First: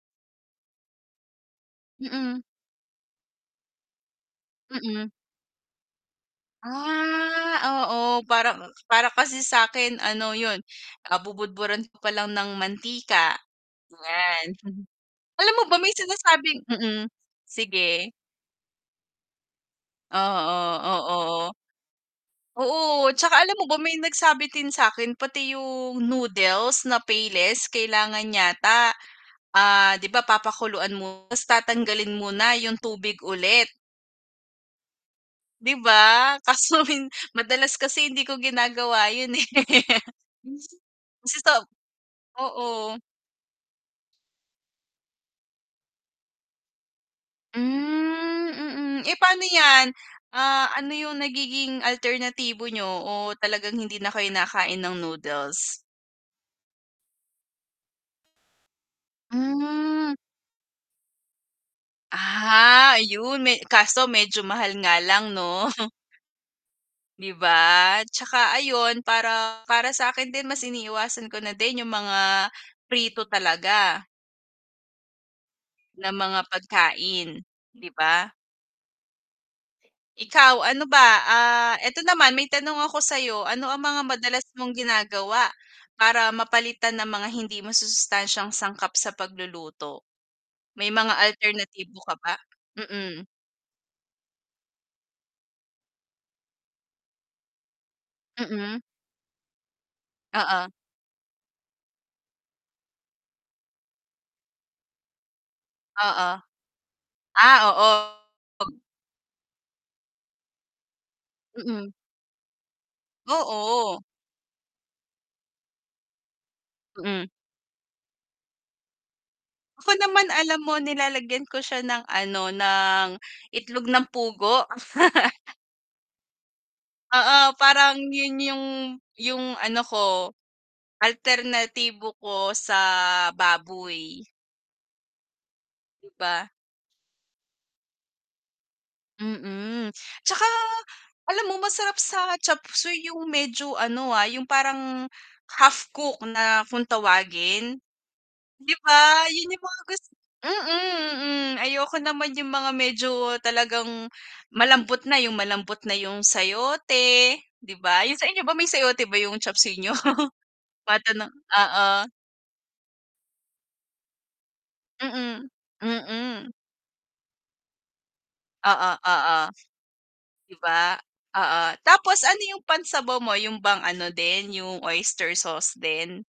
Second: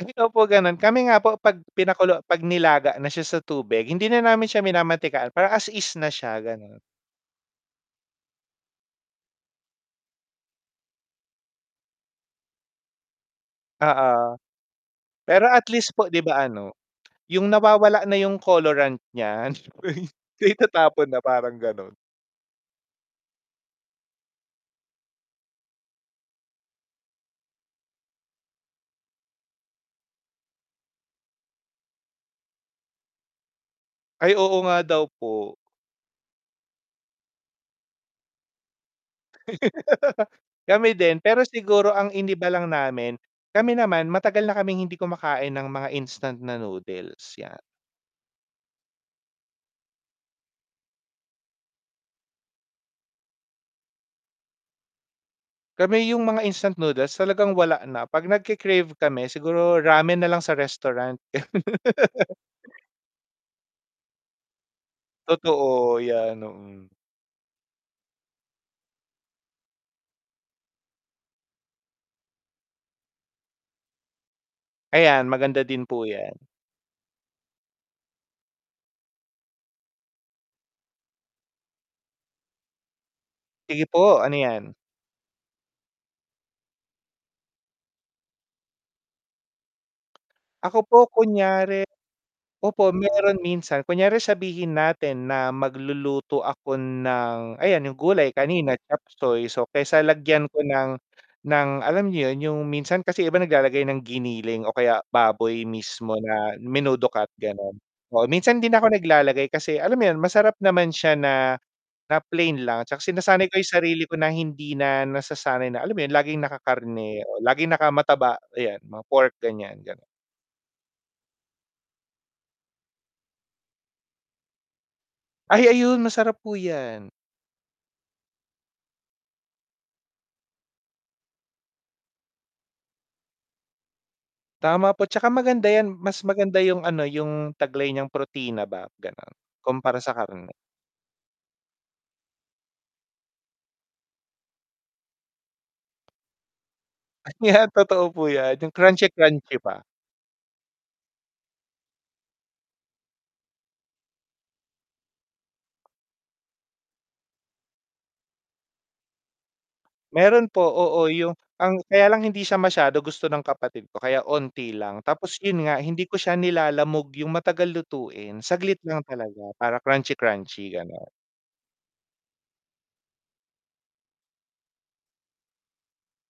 Ay, opo ganun. Kami nga po 'pag pinakulo 'pag Mm. nilaga na siya sa tubig, hindi na namin siya Mm. minamantikaan para as is na siya, gano'n. Ah, oo, parang para kasi sa'kin ano 'yun, ah, bubudburan ko pa lang ng mantika, Oo. 'yan. Pero Alam mo at ba least may po 'di ba sinasabing ano mm, 'yung nawawala sige. na 'yung colorant niya Oo, so o, itatapon na o, oo. parang gano'n. Oo, at saka alam mo ba may nagsabi din sa'kin pati 'yung noodles na Payless kailangan yata, ah, 'di ba papakuluan mo 'tas tatanggalin mo na 'yung tubig ulit. Ay, oo nga daw po. 'Di ba, kaso min madalas kasi hindi ko ginagawa 'yun eh. Kami din, pero Minsan sa siguro ang iniba lang oo. namin, kami naman matagal na kaming hindi kumakain ng mga instant na noodles, 'yan. Hmm, mm. Eh, pa'no 'yan, ah, ano 'yung nagiging alternatibo niyo o talagang hindi na kayo nakain ng noodles? Kami 'yung mga instant noodles talagang wala na, 'pag nagke-crave kami siguro Hmm. ramen na lang sa restaurant. Ah, ayun me kaso medyo mahal nga lang, 'no. Totoo 'yan, oo. 'Di ba, 'tsaka ayun para para sa'kin din mas iniiwasan ko na din 'yung mga prito talaga. Ayan, maganda din po Na 'yan. mga pagkain, 'di ba? Ikaw, ano ba, ah, eto naman may tanong ako sa'yo. Ano ang Sige mga po, ano madalas 'yan? mong ginagawa para mapalitan ang mga hindi masusustansiyang sangkap sa pagluluto? Ako May po mga kunyari alternatibo ka ba? opo Mm. meron minsan. Kunyari sabihin natin na magluluto ako ng ayan 'yung gulay kanina Mm. chopseuy, so, kaysa lagyan ko Oo. ng ng alam mo 'yun 'yung minsan kasi 'yung iba naglalagay ng giniling o kaya baboy mismo Oo. na menudo cut, Ah, gano'n. Oo minsan 'di oo. na ako naglalagay kasi alam mo 'yun masarap naman siya na Mm. na plain lang 'tsaka sinasanay ko 'yung Oo. sarili ko na hindi na nasasanay na alam mo 'yun laging Mm. naka-karne o laging naka-mataba, 'yan mga pork ganiyan, Ako ganun. naman alam mo, nilalagyan ko siya ng, ano, ng itlog ng pugo. Ay ayun masarap po 'yan. Oo, parang 'yun 'yung 'yung ano ko, alternatibo ko sa baboy. Tama po 'tsaka maganda 'yan 'Di mas ba? maganda 'yung, ano, 'yung taglay niyang protina ba, gano'n, Mm, kumpara sa 'tsaka karne. alam mo masarap sa chopseuy 'yung medyo ano, ah, 'yung parang half cooked na kung Ah, 'yan tawagin, totoo po 'yan, 'yung 'di ba? 'Yun crunchy-crunchy 'yung mga pa. gus mm, mm. Ayoko naman 'yung mga medyo talagang malambot na 'yung malambot na 'yung sayote, 'di ba? 'Yun sa inyo ba may sayote ba 'yung chopseuy niyo? Meron po, oo, Matanong 'yung ang oo. kaya lang hindi siya masyado gusto ng kapatid ko kaya 'onti lang, tapos Mm, 'yun nga hindi ko siya mm. nilalamog, 'yung matagal lutuin, saglit Oo, lang oo, talaga para 'di crunchy-crunchy, ba? gano'n. Oo. Tapos ano 'yung pan-sabaw mo, 'yung bang ano din 'yung oyster sauce din?